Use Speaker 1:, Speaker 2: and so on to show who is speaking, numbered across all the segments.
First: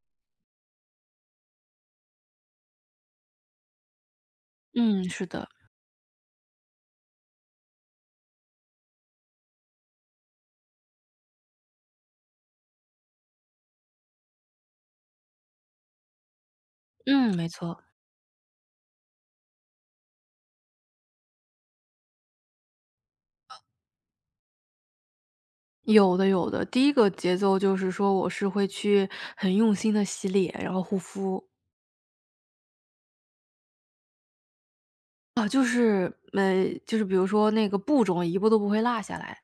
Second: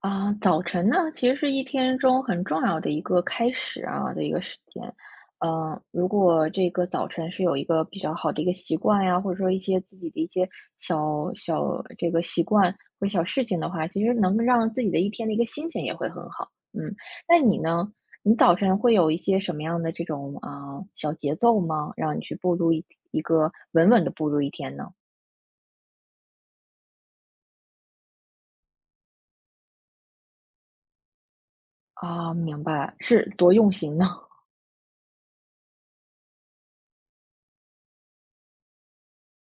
Speaker 1: 啊，早晨呢，其实是一天中很重要的一个开始的一个时间。
Speaker 2: 嗯，是的。
Speaker 1: 嗯，如果这个早晨是有一个比较好的一个习惯呀，或者说一些自己的一些小小这个习惯或者小事情的话，其实能让自己的一天的一个心情也会很好。嗯，
Speaker 2: 嗯，
Speaker 1: 那
Speaker 2: 没
Speaker 1: 你
Speaker 2: 错。
Speaker 1: 呢？你早晨会有一些什么样的这种小节奏吗？让你去步入一个稳稳的步入一天呢？
Speaker 2: 有的有的。第一个节奏就是说我是会去很用心的洗脸，然后护肤。
Speaker 1: 啊，明白，是多用心呢。
Speaker 2: 啊，就是比如说那个步骤一步都不会落下来，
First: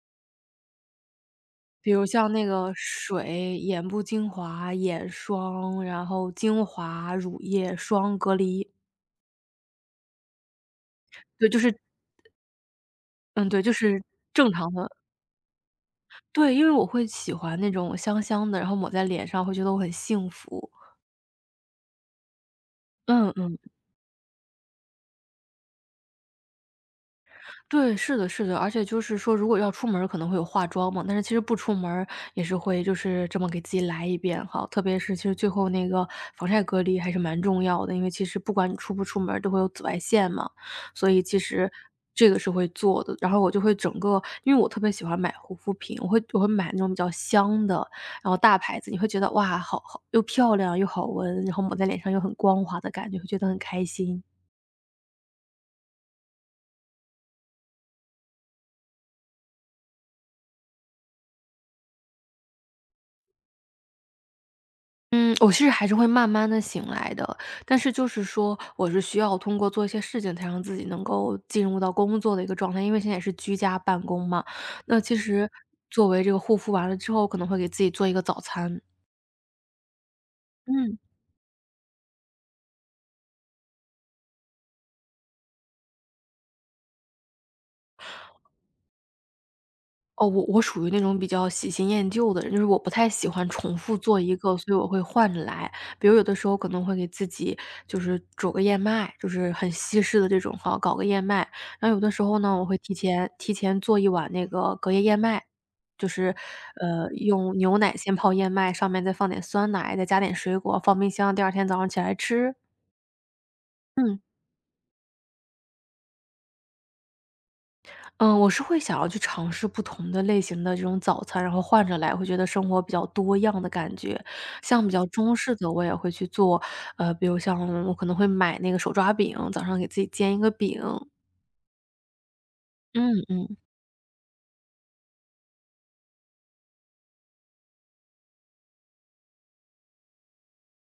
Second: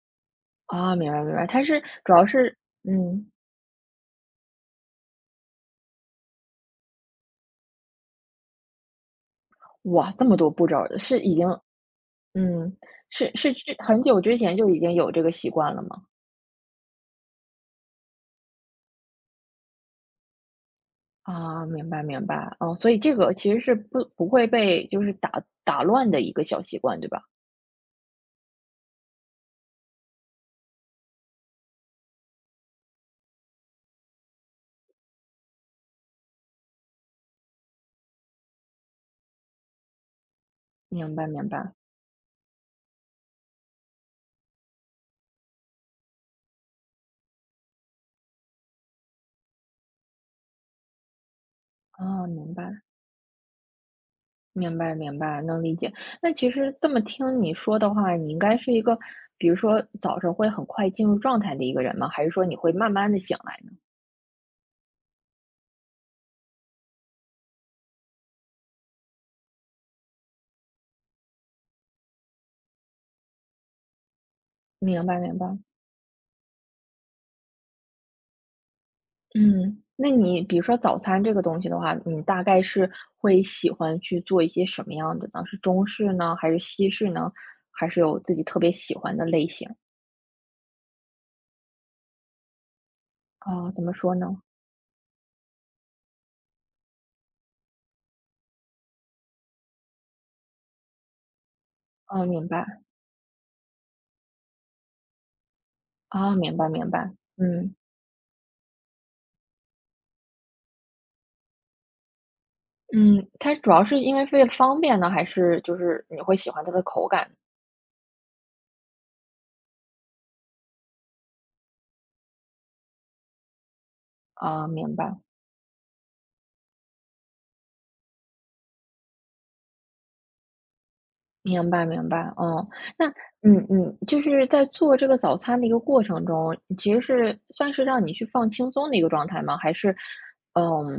Speaker 1: 啊，明白明白，它是
Speaker 2: 比如
Speaker 1: 主要
Speaker 2: 像那
Speaker 1: 是
Speaker 2: 个
Speaker 1: 嗯，
Speaker 2: 水、眼部精华、眼霜，然后精华、乳液、霜、隔离。
Speaker 1: 哇，这么多步骤儿是已经
Speaker 2: 对，就是
Speaker 1: 嗯，是
Speaker 2: 嗯，
Speaker 1: 是
Speaker 2: 对，就
Speaker 1: 是很
Speaker 2: 是
Speaker 1: 久之
Speaker 2: 正
Speaker 1: 前就
Speaker 2: 常
Speaker 1: 已
Speaker 2: 的。
Speaker 1: 经有这个习惯了吗？
Speaker 2: 对，因为我会喜欢那种香香的，然后抹在脸上会觉得我很幸福。
Speaker 1: 啊，明白明白，哦，所以这
Speaker 2: 嗯
Speaker 1: 个其
Speaker 2: 嗯。
Speaker 1: 实是不会被就是打乱的一个小习惯，对吧？
Speaker 2: 对，是的，是的，而且就是说，如果要出门儿可能会有化妆嘛，但是其实不出门儿也是会就是这么给自己来一遍哈。特别是其实最后那个防晒隔离还是蛮重要的，因为其实不管你出不出门儿都会有紫外线嘛，所
Speaker 1: 明
Speaker 2: 以
Speaker 1: 白
Speaker 2: 其
Speaker 1: 明
Speaker 2: 实
Speaker 1: 白，
Speaker 2: 这个是会做的。然后我就会整个，因为我特别喜欢买护肤品，我会买那种比较香的，然后大牌子，你会觉得哇，好好又漂亮又好闻，然后抹在脸上又
Speaker 1: 啊，
Speaker 2: 很
Speaker 1: 明
Speaker 2: 光滑
Speaker 1: 白
Speaker 2: 的感觉，会觉得很开心。
Speaker 1: 明白明白，能理解。那其实这么听你说的话，你应该是一个，比如说早上会很快进入状态的一个人吗？还是说你会慢慢的醒来呢？
Speaker 2: 嗯，我其实还是会慢慢的醒来的，但是就是说，我是需要通过做一些事情才让自己能够进入到工作的一个状态，因为现在也是居家办公嘛。那
Speaker 1: 明
Speaker 2: 其
Speaker 1: 白明
Speaker 2: 实
Speaker 1: 白。
Speaker 2: 作为这个护肤完了之后，可能会给自己做一个早餐。
Speaker 1: 嗯，那你比如说
Speaker 2: 嗯。
Speaker 1: 早餐这个东西的话，你大概是会喜欢去做一些什么样的呢？是中式呢，还是西式呢？还是有自己特别喜欢的类型？
Speaker 2: 哦，我属于那种比较喜新厌旧的人，就是我不太喜欢
Speaker 1: 啊？
Speaker 2: 重
Speaker 1: 怎么
Speaker 2: 复
Speaker 1: 说
Speaker 2: 做一
Speaker 1: 呢？
Speaker 2: 个，所以我会换着来。比如有的时候可能会给自己就是煮个燕麦，就是很西式的这种哈，搞个燕麦。然后有的时
Speaker 1: 啊，
Speaker 2: 候
Speaker 1: 明
Speaker 2: 呢，我会
Speaker 1: 白，
Speaker 2: 提前做一碗那个隔夜燕麦，就是
Speaker 1: 啊，明白明
Speaker 2: 呃
Speaker 1: 白，
Speaker 2: 用
Speaker 1: 嗯
Speaker 2: 牛奶先泡燕麦，上面再放点酸奶，再加点水果，放冰箱，第二天早上起来吃。
Speaker 1: 嗯，它主要是因
Speaker 2: 嗯。
Speaker 1: 为为了方便呢，还是就是你会喜欢它的口感？
Speaker 2: 嗯，我是会想要去尝试不同的类型的这种早餐，然后换着来，会觉得生活比较多样的感觉。
Speaker 1: 啊，
Speaker 2: 像比
Speaker 1: 明
Speaker 2: 较
Speaker 1: 白。
Speaker 2: 中式的，我也会去做，比如像我可能会买那个手抓饼，早上给自己煎一个饼。
Speaker 1: 明白明白，哦，那
Speaker 2: 嗯嗯。
Speaker 1: 嗯嗯，就是在做这个早餐的一个过程中，其实是算是让你去放轻松的一个状态吗？还是，嗯，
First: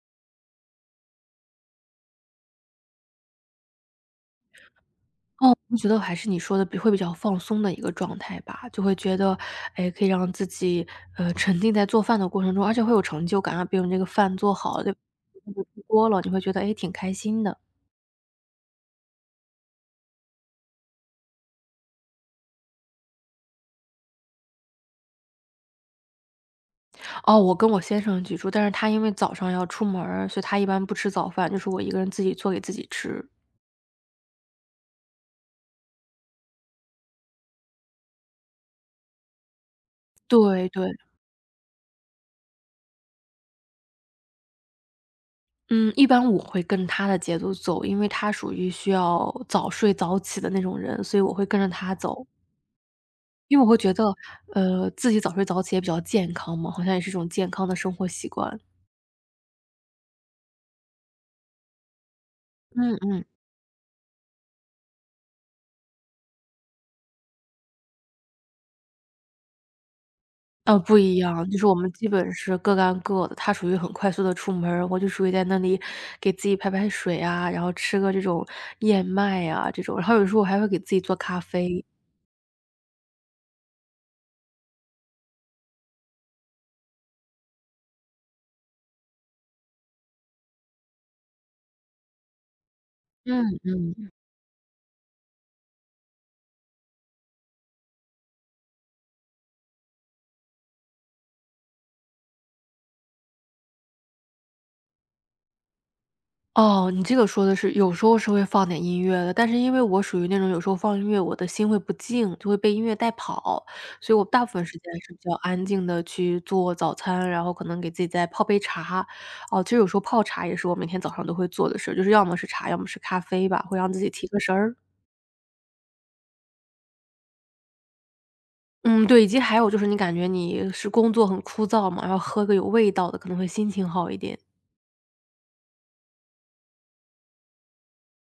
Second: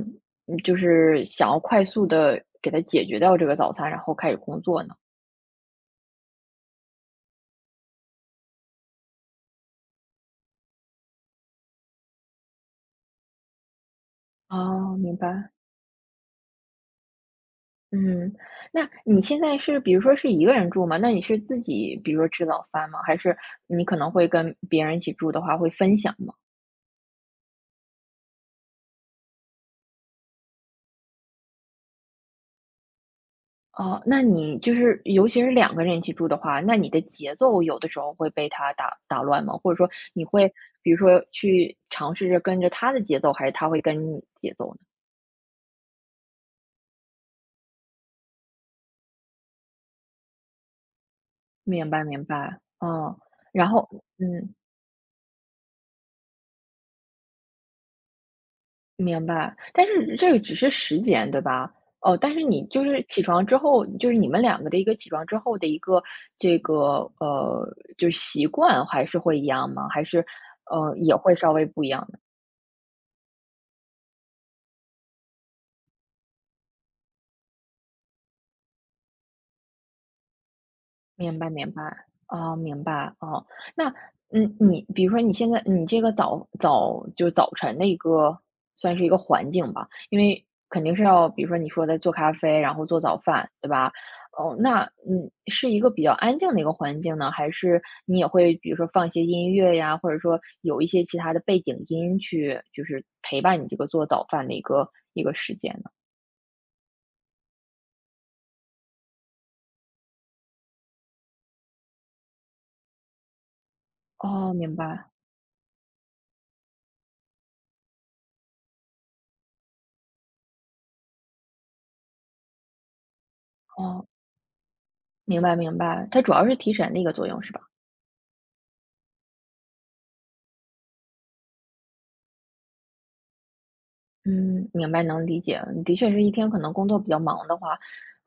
Speaker 1: 嗯就是想要快速的给它解决掉这个早餐，然后开始工作呢？
Speaker 2: 哦，我觉得还是你说的比会比较放松的一个状态吧，就会觉得，哎，可以让自己沉浸在做饭的过程中，而且会有成就感啊。比如你这个饭做好了，对
Speaker 1: 哦，
Speaker 2: 吧，
Speaker 1: 明白，
Speaker 2: 出锅了，你会觉得哎挺开心的。
Speaker 1: 嗯，那你现在是比如说是一个人住吗？那你是自己比如说吃早饭吗？还是你可能会跟别人一起住的话会分享吗？
Speaker 2: 哦，我跟我先生居住，但是他因为早上要出门儿，所以他一般不吃早饭，就是我一个人自己做给自己吃。
Speaker 1: 哦，那你就是尤其是两个人一起住的话，那你的节奏有的时候会被他打乱吗？或者说你会
Speaker 2: 对对。
Speaker 1: 比如说去尝试着跟着他的节奏，还是他会跟你节奏呢？
Speaker 2: 嗯，一般我会跟他的节奏走，因为他属于需要早睡早起的那种人，所以我会跟着
Speaker 1: 明
Speaker 2: 他
Speaker 1: 白明
Speaker 2: 走。
Speaker 1: 白，嗯，
Speaker 2: 因为
Speaker 1: 然
Speaker 2: 我会
Speaker 1: 后
Speaker 2: 觉得，
Speaker 1: 嗯，
Speaker 2: 自己早睡早起也比较健康嘛，好像也是一种健康的生活习惯。
Speaker 1: 明白，但是这个只是时间，对吧？哦，但是你就
Speaker 2: 嗯
Speaker 1: 是起
Speaker 2: 嗯。
Speaker 1: 床之后，就是你们两个的一个起床之后的一个这个，呃，就是习惯还是会一样吗？还是，
Speaker 2: 不
Speaker 1: 也
Speaker 2: 一
Speaker 1: 会
Speaker 2: 样，
Speaker 1: 稍
Speaker 2: 就是
Speaker 1: 微
Speaker 2: 我
Speaker 1: 不一
Speaker 2: 们基
Speaker 1: 样？
Speaker 2: 本是各干各的。他属于很快速的出门儿，我就属于在那里给自己排排水啊，然后吃个这种燕麦啊这种，然后有时候我还会给自己做
Speaker 1: 明
Speaker 2: 咖
Speaker 1: 白明白，
Speaker 2: 啡。
Speaker 1: 啊，明白，哦。那，嗯，你比如说你现在你这个早晨的一个算是一个环境吧，因为肯定是要比如说你说的做咖啡，然后做早饭，
Speaker 2: 嗯
Speaker 1: 对吧？
Speaker 2: 嗯。
Speaker 1: 哦，那，嗯，是一个比较安静的一个环境呢，还是你也会比如说放一些音乐呀，或者说有一些其他的背景音去就是陪伴你这个做早饭的一个时间呢？
Speaker 2: 哦，你这个说的是有时候是会放点音乐的，但是因为我属于那种有时候放音乐，我的心会不静，就会被音乐带跑，所以我大部
Speaker 1: 哦，
Speaker 2: 分时
Speaker 1: 明
Speaker 2: 间
Speaker 1: 白，
Speaker 2: 是比较安静的去做早餐，然后可能给自己再泡杯茶。哦，其实有时候泡茶也是我每天早上都会做的事儿，就是要么是茶，要么是咖啡吧，会让自
Speaker 1: 哦，
Speaker 2: 己提个神儿。
Speaker 1: 明白明白，它主要是提神的一个作用，是吧？
Speaker 2: 嗯，对，以及还有就是你感觉你是工作很枯燥嘛，然后喝个有味道的可能会心情好一点。
Speaker 1: 嗯，明白，能理解。的确是一天可能工作比较忙的话，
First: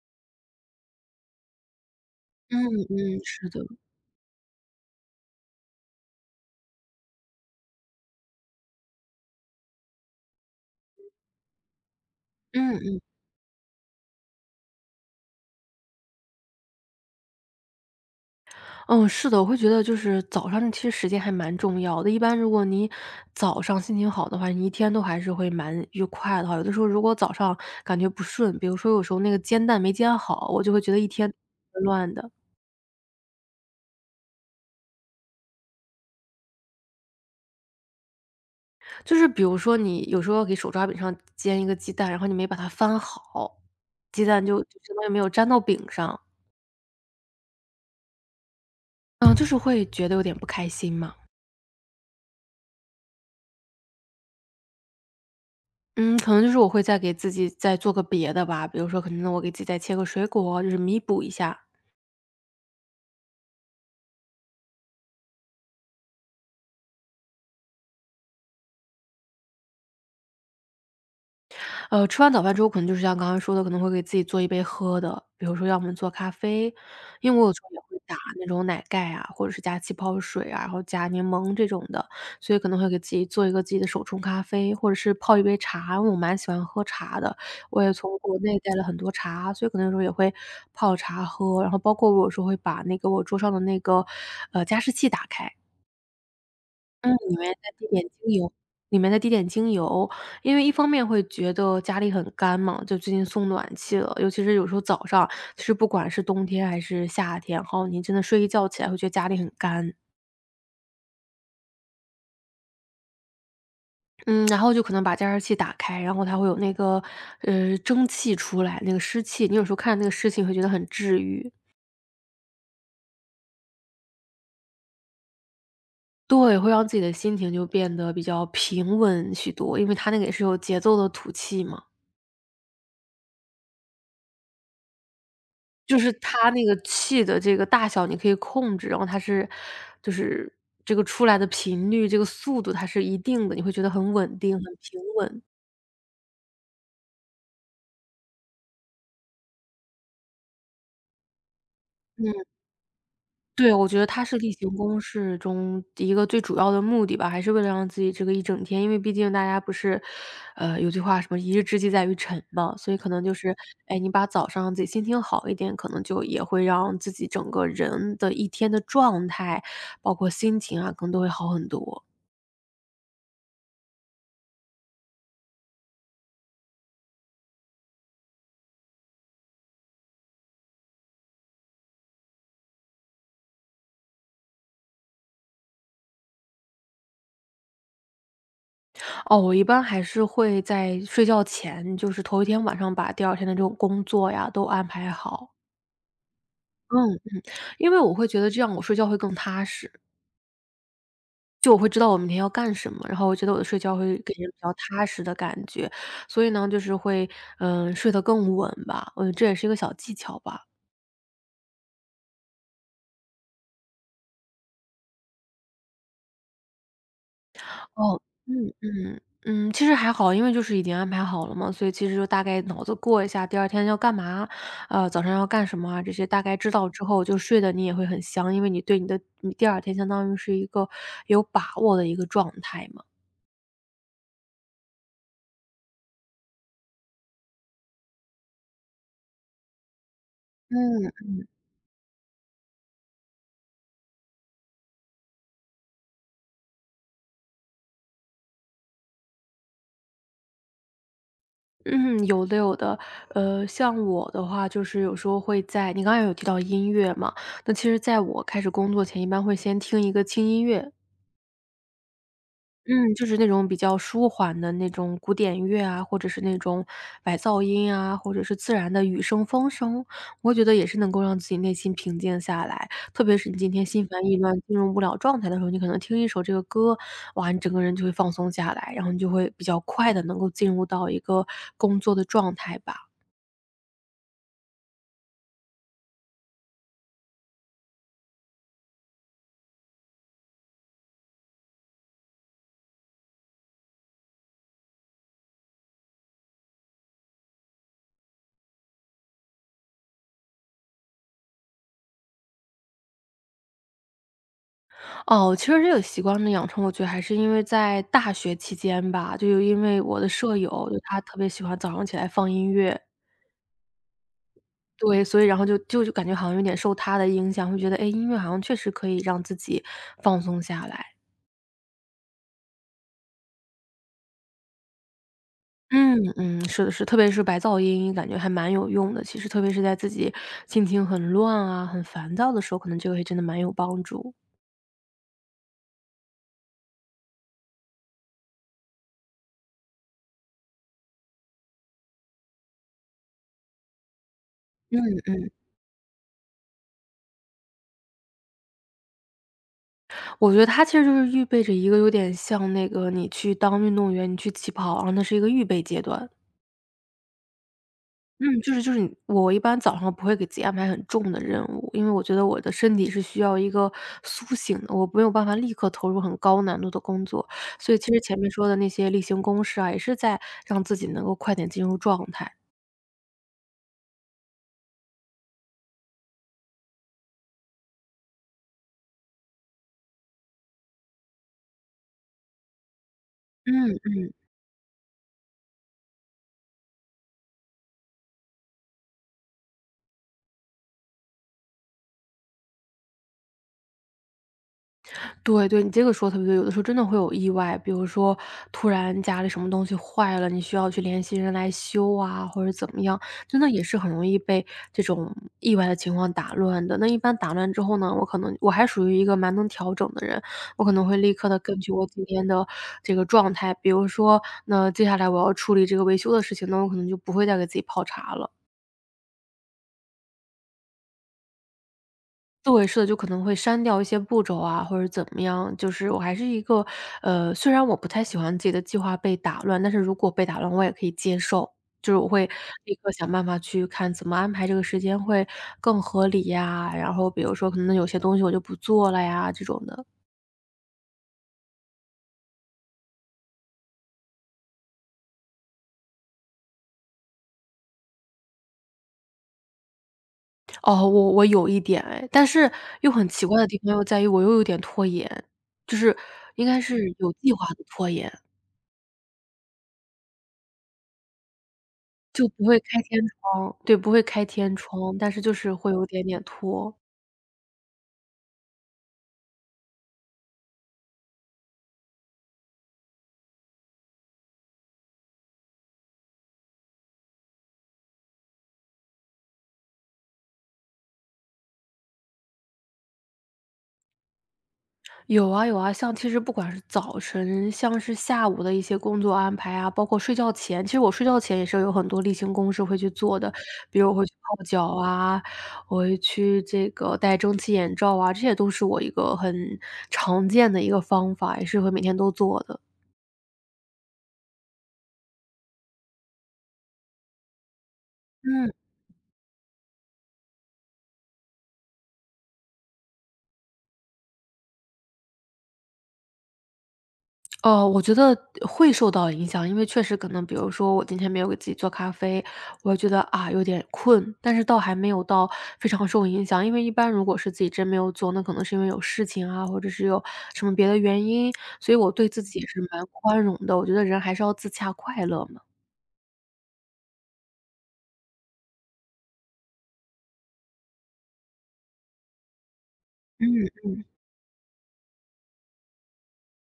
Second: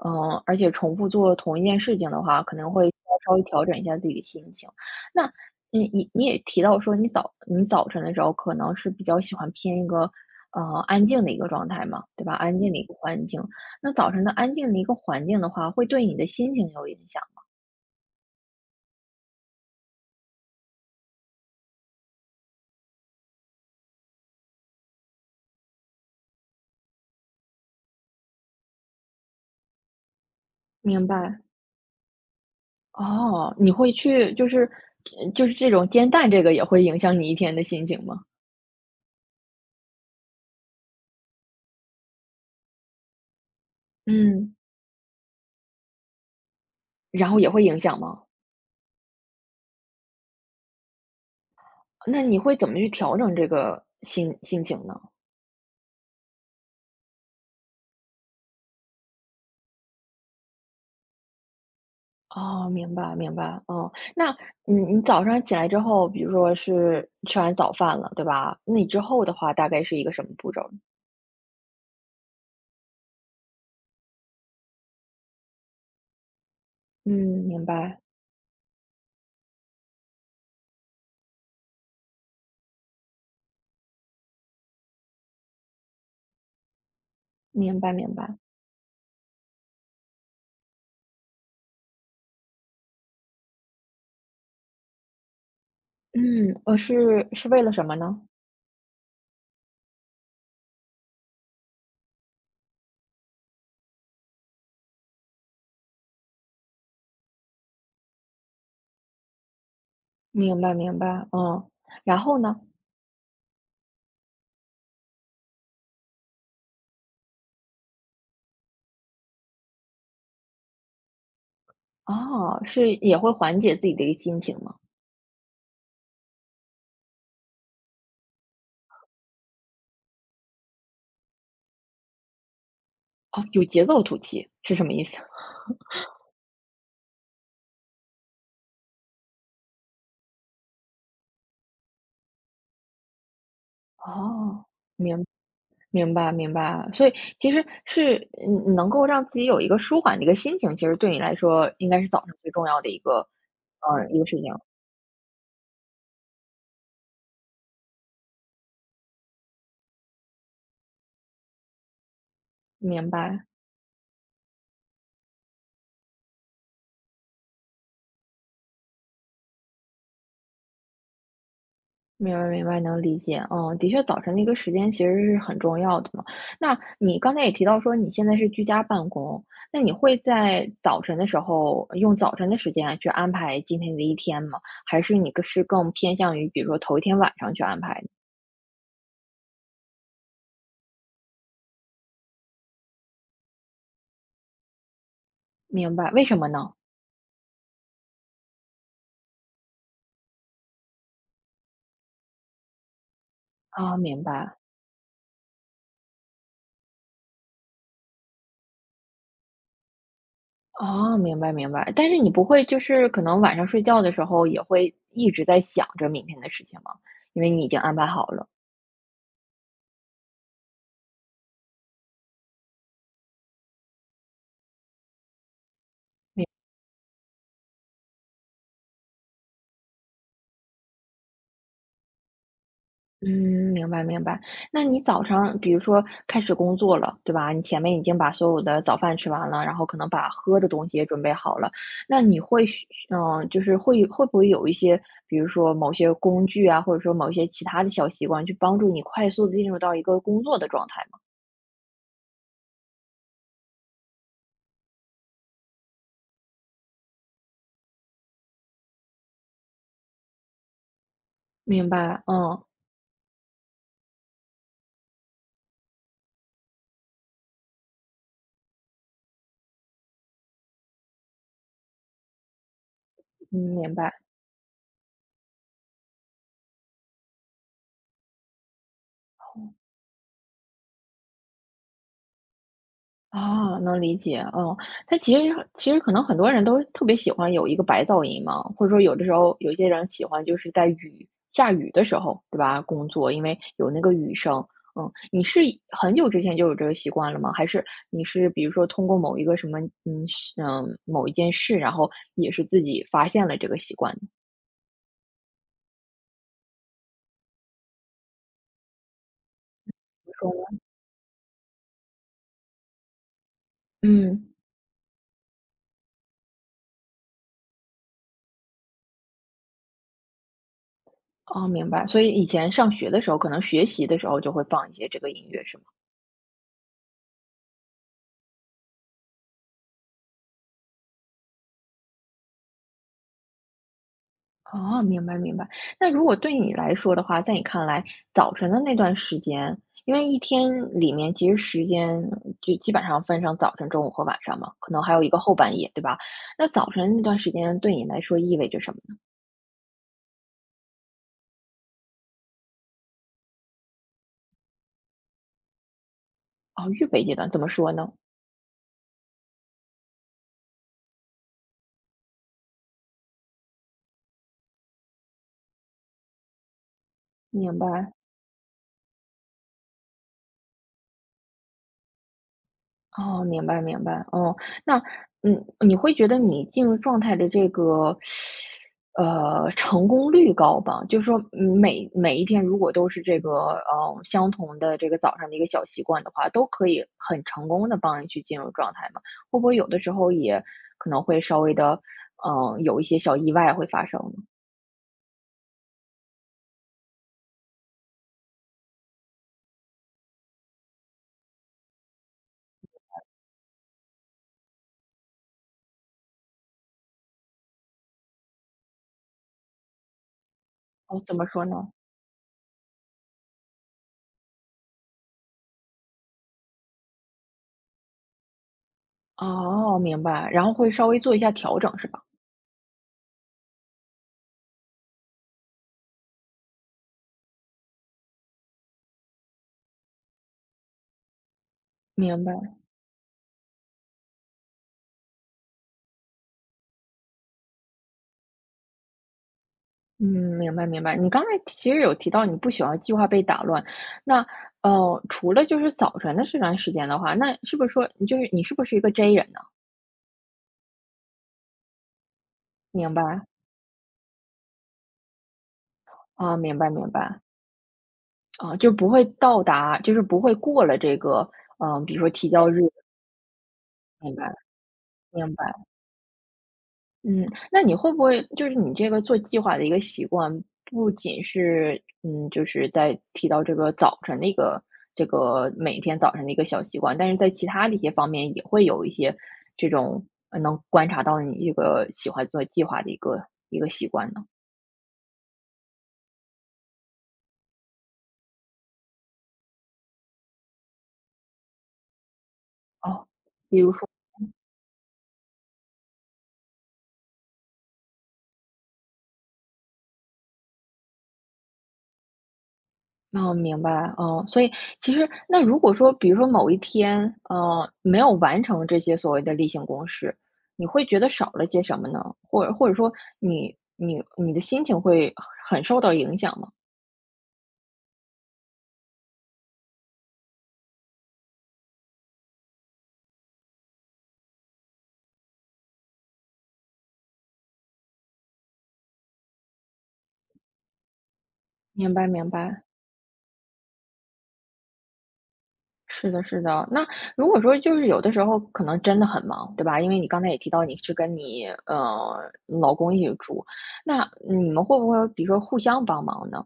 Speaker 1: 嗯、而且重复做同一件事情的话，
Speaker 2: 嗯
Speaker 1: 可能会
Speaker 2: 嗯，
Speaker 1: 稍微
Speaker 2: 是的。
Speaker 1: 调整一下自己的心情。那，嗯，你你也提到说，你早晨的时候可能是比较喜欢偏一个呃安静的一个状态嘛，对吧？安静的一个
Speaker 2: 嗯。
Speaker 1: 环境。那早晨的安静的一个环境的话，会对你的心情有影响。
Speaker 2: 嗯，是的，我会觉得就是早上其实时间还蛮重要的。一般如果你早上心情好的话，你一天都还是会蛮愉快的哈。有的时候如果早上感觉不顺，比如说有时候那个煎蛋没煎好，我就会觉得
Speaker 1: 明
Speaker 2: 一天
Speaker 1: 白。
Speaker 2: 乱的。
Speaker 1: 哦，你会去就是就是这种煎蛋，这个也会影响你一天的心情吗？
Speaker 2: 就是比如说你有时候给手抓饼上煎一个鸡蛋，然后你没把它翻好，鸡蛋
Speaker 1: 嗯，
Speaker 2: 就相当于没有粘到饼上，
Speaker 1: 然后也会影响吗？
Speaker 2: 嗯，就是会觉得有点不开心嘛。
Speaker 1: 那你会怎么去调整这个心情呢？
Speaker 2: 嗯，可能就是我会再给自己再做个别的吧，比如说可能我给自己再切个水果，就是弥补一下。
Speaker 1: 哦，明白明白，哦，那你早上起来之后，比如说是吃完早饭了，对吧？那你之后的话，大概是一个什么步骤？
Speaker 2: 吃完早饭之后，可能就是像刚刚说的，可能会给自己做一杯喝的，比如说要么做咖啡，
Speaker 1: 嗯，
Speaker 2: 因为我有时
Speaker 1: 明
Speaker 2: 候也会
Speaker 1: 白
Speaker 2: 打那种奶盖啊，或者是加气泡水啊，然后加柠檬这种的，所以可能会给自己做一个自己的手冲咖啡，或者是泡一杯茶，因为我蛮喜欢喝茶的，
Speaker 1: 明
Speaker 2: 我
Speaker 1: 白
Speaker 2: 也
Speaker 1: 明
Speaker 2: 从
Speaker 1: 白，
Speaker 2: 国内带了很多茶，所以可能有时候也会泡茶喝，然后包括我有时候会把那个我桌上的那个，加湿器打开，
Speaker 1: 嗯，
Speaker 2: 嗯，
Speaker 1: 是是为了什么呢？
Speaker 2: 里面再滴点精油。因为一方面会觉得家里很干嘛，就最近送暖气了，尤其是有时候早上，其实不管是冬天还是夏天，然后你真的睡一觉起来会觉得家里很干。
Speaker 1: 明白明白，嗯，然后呢？
Speaker 2: 嗯，然后就可能把加湿器打开，然后它会有那个，蒸汽出来，那个湿气，你有时候看那个湿气会觉得很治愈。
Speaker 1: 哦，是也会缓解自己的一个心情吗？
Speaker 2: 对，会让自己的心情就变得比较平稳许多，因为它那个也是有节奏的吐气嘛。
Speaker 1: 哦，有节奏吐气是什么意思？
Speaker 2: 就是它那个气的这个大小你可以控制，然后它是就是这个出来的频率、这个速度它是一定的，你会觉得很稳定、很
Speaker 1: 哦，
Speaker 2: 平
Speaker 1: 明白。
Speaker 2: 稳。
Speaker 1: 明白明白，所以其实是嗯能够让自己有一个舒缓的一个心情，其实对你来说应该是早
Speaker 2: 嗯，
Speaker 1: 上最重要的一个，
Speaker 2: 对，我觉得
Speaker 1: 一
Speaker 2: 它
Speaker 1: 个
Speaker 2: 是
Speaker 1: 事
Speaker 2: 例
Speaker 1: 情。
Speaker 2: 行公事中一个最主要的目的吧，还是为了让自己这个一整天，因为毕竟大家不是，有句话什么“一日之计在于晨”嘛，所以可
Speaker 1: 明
Speaker 2: 能就
Speaker 1: 白
Speaker 2: 是，哎，你把早上让自己心情好一点，可能就也会让自己整个人的一天的状态，包括心情啊，可能都会好很多。
Speaker 1: 明白明白，能理解。嗯，的确，早晨的一个时间其实是很重要的嘛。那你刚才也提到说你现在是居家办公，那你会在早晨的时候用早晨的时间去安排今天的一天吗？还是你更偏向于比如说头一天晚上去安排？
Speaker 2: 哦，我一般还是会在睡觉前，就是头一天晚上把第二天的这种工作呀都安排好。
Speaker 1: 明白，为什么呢？
Speaker 2: 嗯，因为我会觉得这样我睡觉会更踏实，就我会知道我明天要干什么，然后我觉得我的睡觉
Speaker 1: 啊，
Speaker 2: 会
Speaker 1: 明
Speaker 2: 给人比
Speaker 1: 白。
Speaker 2: 较踏实的感觉，所以呢，就是会，睡得更稳吧，我觉得这也是一个小技巧吧。
Speaker 1: 哦，明白明白。但是你不会就是可能晚上睡觉的时候也会一直在想着明天的事情吗？因为你已经安排
Speaker 2: 哦，
Speaker 1: 好了。
Speaker 2: 嗯嗯嗯，其实还好，因为就是已经安排好了嘛，所以其实就大概脑子过一下第二天要干嘛，早上要干什么啊，这些大概知道之后，就睡的你也会很香，因为你对你的你第二天相当于是一个有把握的一个状态嘛。
Speaker 1: 嗯，明白明白。那你早上比如说开始工作了，对吧？你前面已经把所有的早饭吃完了，然后可能把喝的东西也
Speaker 2: 嗯
Speaker 1: 准备好了，那你嗯，就是会不会有一些，比如说某些工具啊，或者说某一些其他的小习惯，去帮助你快速的进入到一个工作的状态吗？
Speaker 2: 嗯，有的有的。像我的话，就是有时候会，在你刚才有提到音乐嘛，那其实在我开始工作前，一般会先听一个轻音乐，
Speaker 1: 明白，嗯，
Speaker 2: 嗯，就是那种比较舒缓的那种古典乐啊，或者是那种白噪音啊，或者是自然的雨声、风声，我觉得也是能够让自己内心平静下来。特别是你
Speaker 1: 嗯，
Speaker 2: 今天
Speaker 1: 明
Speaker 2: 心
Speaker 1: 白。
Speaker 2: 烦意乱、进入不了状态的时候，你可能听一首这个歌，哇，你整个人就会放松下来，然后你就会比较快的能够进入到一个工作的状态吧。
Speaker 1: 啊，能理解，嗯，但其实可能很多人都特别喜欢有一个白噪音嘛，或者说有的时候有一些人喜欢就是下雨的时候，对吧，工作，因为有那个雨声。嗯，你是很久之前就有这个习惯了吗？还是你是比如说通过某一个什么，嗯，嗯，某一件事，然后也是自己发现了这个习惯的
Speaker 2: 哦，其实这个习惯的养成，我觉得还是因为在大学期间吧，就因为我的
Speaker 1: 你说
Speaker 2: 舍友，
Speaker 1: 呢？
Speaker 2: 就她特别喜欢早上起来放音乐。
Speaker 1: 嗯，
Speaker 2: 对，所以然后就感觉好像有点受他的影响，会觉得，哎，诶音乐好像确实可以让自己放松下来。
Speaker 1: 哦，明白。所以以前上学的时候，可能学习的时候就会放一些这个音乐是吗？
Speaker 2: 嗯嗯，是的是，特别是白噪音，感觉还蛮有用的。其实特别是在自己心情很乱啊、很烦躁的时候，可能这个还真的蛮有帮助。
Speaker 1: 哦，明白明白。那如果对你来说的话，在你看来，早晨的那段时间，因为一天里面其实时间就基本上分成早晨、中午和晚上嘛，可能还
Speaker 2: 嗯，
Speaker 1: 有一个后半夜，对吧？那早晨那段时间对你来说意味着什么呢？
Speaker 2: 我觉得它其实就是预备着一个有点像那个你去当运动员，你去起跑啊，然后那是一个预备阶段。
Speaker 1: 哦，预备阶段，怎么说呢？
Speaker 2: 嗯，就是你我一般早上不会给自己安排很重的任务，因为我觉得我的身体是需要一个苏醒的，我没有办法立刻投入很高难度的工作。
Speaker 1: 明
Speaker 2: 所以其
Speaker 1: 白。
Speaker 2: 实前面说的那些例行公事啊，也是在让自己能够快点进入状态。
Speaker 1: 哦，明白明白，哦，那嗯，你会觉得你进入状态的这个，成功率高吧？就是说嗯每一天如果都是这个，
Speaker 2: 嗯。
Speaker 1: 相同的这个早上的一个小习惯的话，都可以很成功的帮你去进入状态嘛，会不会有的时候也可能会稍微的，有一些小意外会发生呢？
Speaker 2: 对对，你这个说得特别对，有的时候真的会有意外，比如说突然家里什么东西坏了，你需要去联系人来修啊，或者怎么样，真的也是很容易被这种意外的情况打乱的。那一般打乱之后呢，我可能我还属于一个蛮能调整的人，我可能会
Speaker 1: 哦，
Speaker 2: 立
Speaker 1: 怎么
Speaker 2: 刻的
Speaker 1: 说
Speaker 2: 根
Speaker 1: 呢？
Speaker 2: 据我今天的这个状态，比如说，那接下来我要处理这个维修的事情，那我可能就不会再给自己泡茶了。
Speaker 1: 哦，明白，然后会稍微做一下调整，是吧？
Speaker 2: 对，是的，就可能会删掉一些步骤啊，或者怎么样。就是我还是一个，虽然我不太喜欢自己的计划被打乱，但是如果被打乱，我也可以接受。就是我
Speaker 1: 明
Speaker 2: 会
Speaker 1: 白。
Speaker 2: 立刻想办法去看怎么安排这个时间会更合理呀。然后比如说可能有些东西我就不做了呀，这种的。
Speaker 1: 嗯，明白明白。你刚才其实有提到你不喜欢计划被打乱，那除了就是早晨的这段时间的话，那是不是说你是不是一个 J 人呢？
Speaker 2: 哦，我有一点哎，但是又
Speaker 1: 明
Speaker 2: 很
Speaker 1: 白，
Speaker 2: 奇怪的地方又在于我又有点拖延，就是
Speaker 1: 啊，
Speaker 2: 应
Speaker 1: 明
Speaker 2: 该
Speaker 1: 白
Speaker 2: 是
Speaker 1: 明
Speaker 2: 有
Speaker 1: 白，
Speaker 2: 计划的拖延。
Speaker 1: 啊，就不会到达，就是不会过了这个，比如说
Speaker 2: 就
Speaker 1: 提
Speaker 2: 不
Speaker 1: 交
Speaker 2: 会
Speaker 1: 日，
Speaker 2: 开天窗，对，不会
Speaker 1: 明
Speaker 2: 开
Speaker 1: 白
Speaker 2: 天窗，但是就
Speaker 1: 明白。
Speaker 2: 是会有点点拖。
Speaker 1: 嗯，那你会不会就是你这个做计划的一个习惯，不仅是嗯，就是在提到这个早晨的一个这个每天早晨的一个小习惯，但是在其他的一些方面也会有一些这种能观察到你这个喜欢做计划的一个习惯呢？
Speaker 2: 有啊有啊，像其实不管是早晨，像是下午的一些工作安排啊，包括睡觉前，其实我睡觉前也是有很多例行公事会去
Speaker 1: 哦，
Speaker 2: 做的，
Speaker 1: 比如
Speaker 2: 比如
Speaker 1: 说
Speaker 2: 我会去泡脚啊，我会去这个戴蒸汽眼罩啊，这些都是我一个很常见的一个方法，也是会每天都做的。
Speaker 1: 哦，明白，哦，所以其实那如果说，比如说某一天，没有完
Speaker 2: 嗯。
Speaker 1: 成这些所谓的例行公事，你会觉得少了些什么呢？或者或者说你的心情会很受到影响吗？
Speaker 2: 哦，我觉得会受到影响，因为确实可能比如说我今天没有给自己做咖啡，我觉得，啊，有点困，但是倒还没有到非常受影响。因为一般如果是自己真没有做，那可能是因为有事情啊，或者是有什么别的原因，所以我
Speaker 1: 明
Speaker 2: 对
Speaker 1: 白
Speaker 2: 自
Speaker 1: 明
Speaker 2: 己也是
Speaker 1: 白，
Speaker 2: 蛮宽容的，我觉得人还是要自洽快乐嘛。
Speaker 1: 是的，是的。那如果说就是有的时候可能真的很忙，对吧？因为你刚才也提到你是跟你老公一起
Speaker 2: 嗯，
Speaker 1: 住，那你们会不会比如说互相帮忙呢？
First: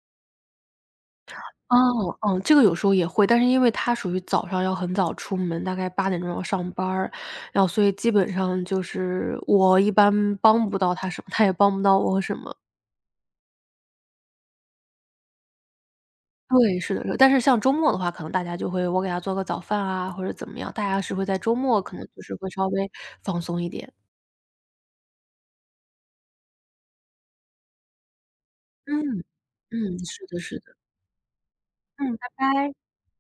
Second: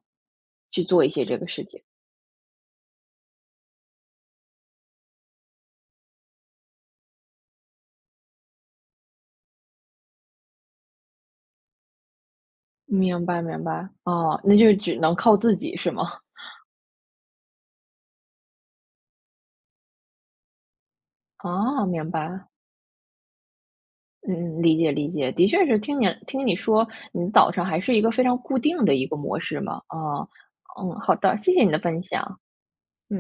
Speaker 1: 去做一些这个事情？
Speaker 2: 哦，嗯，这个有时候也会，但是因为他属于早上要很早出门，大概八点钟要上班儿然后所以基本上就是我一般帮不到他什么，他也帮不到我什么。
Speaker 1: 明白明白，哦，那就只能靠自己是吗？
Speaker 2: 对，是的是的。但是像周末的话，可能大家就会我给他做个早饭啊，或者怎么样，大家是会在周末
Speaker 1: 啊，
Speaker 2: 可能
Speaker 1: 明
Speaker 2: 就是
Speaker 1: 白，
Speaker 2: 会稍微放松一点。
Speaker 1: 嗯嗯，理解理解，的确是听你说，你早上还是一个非常固定的一个
Speaker 2: 嗯，
Speaker 1: 模式嘛，
Speaker 2: 嗯，
Speaker 1: 啊，
Speaker 2: 是的是的。
Speaker 1: 嗯，好的，谢谢你的分
Speaker 2: 嗯，拜
Speaker 1: 享，
Speaker 2: 拜。
Speaker 1: 嗯。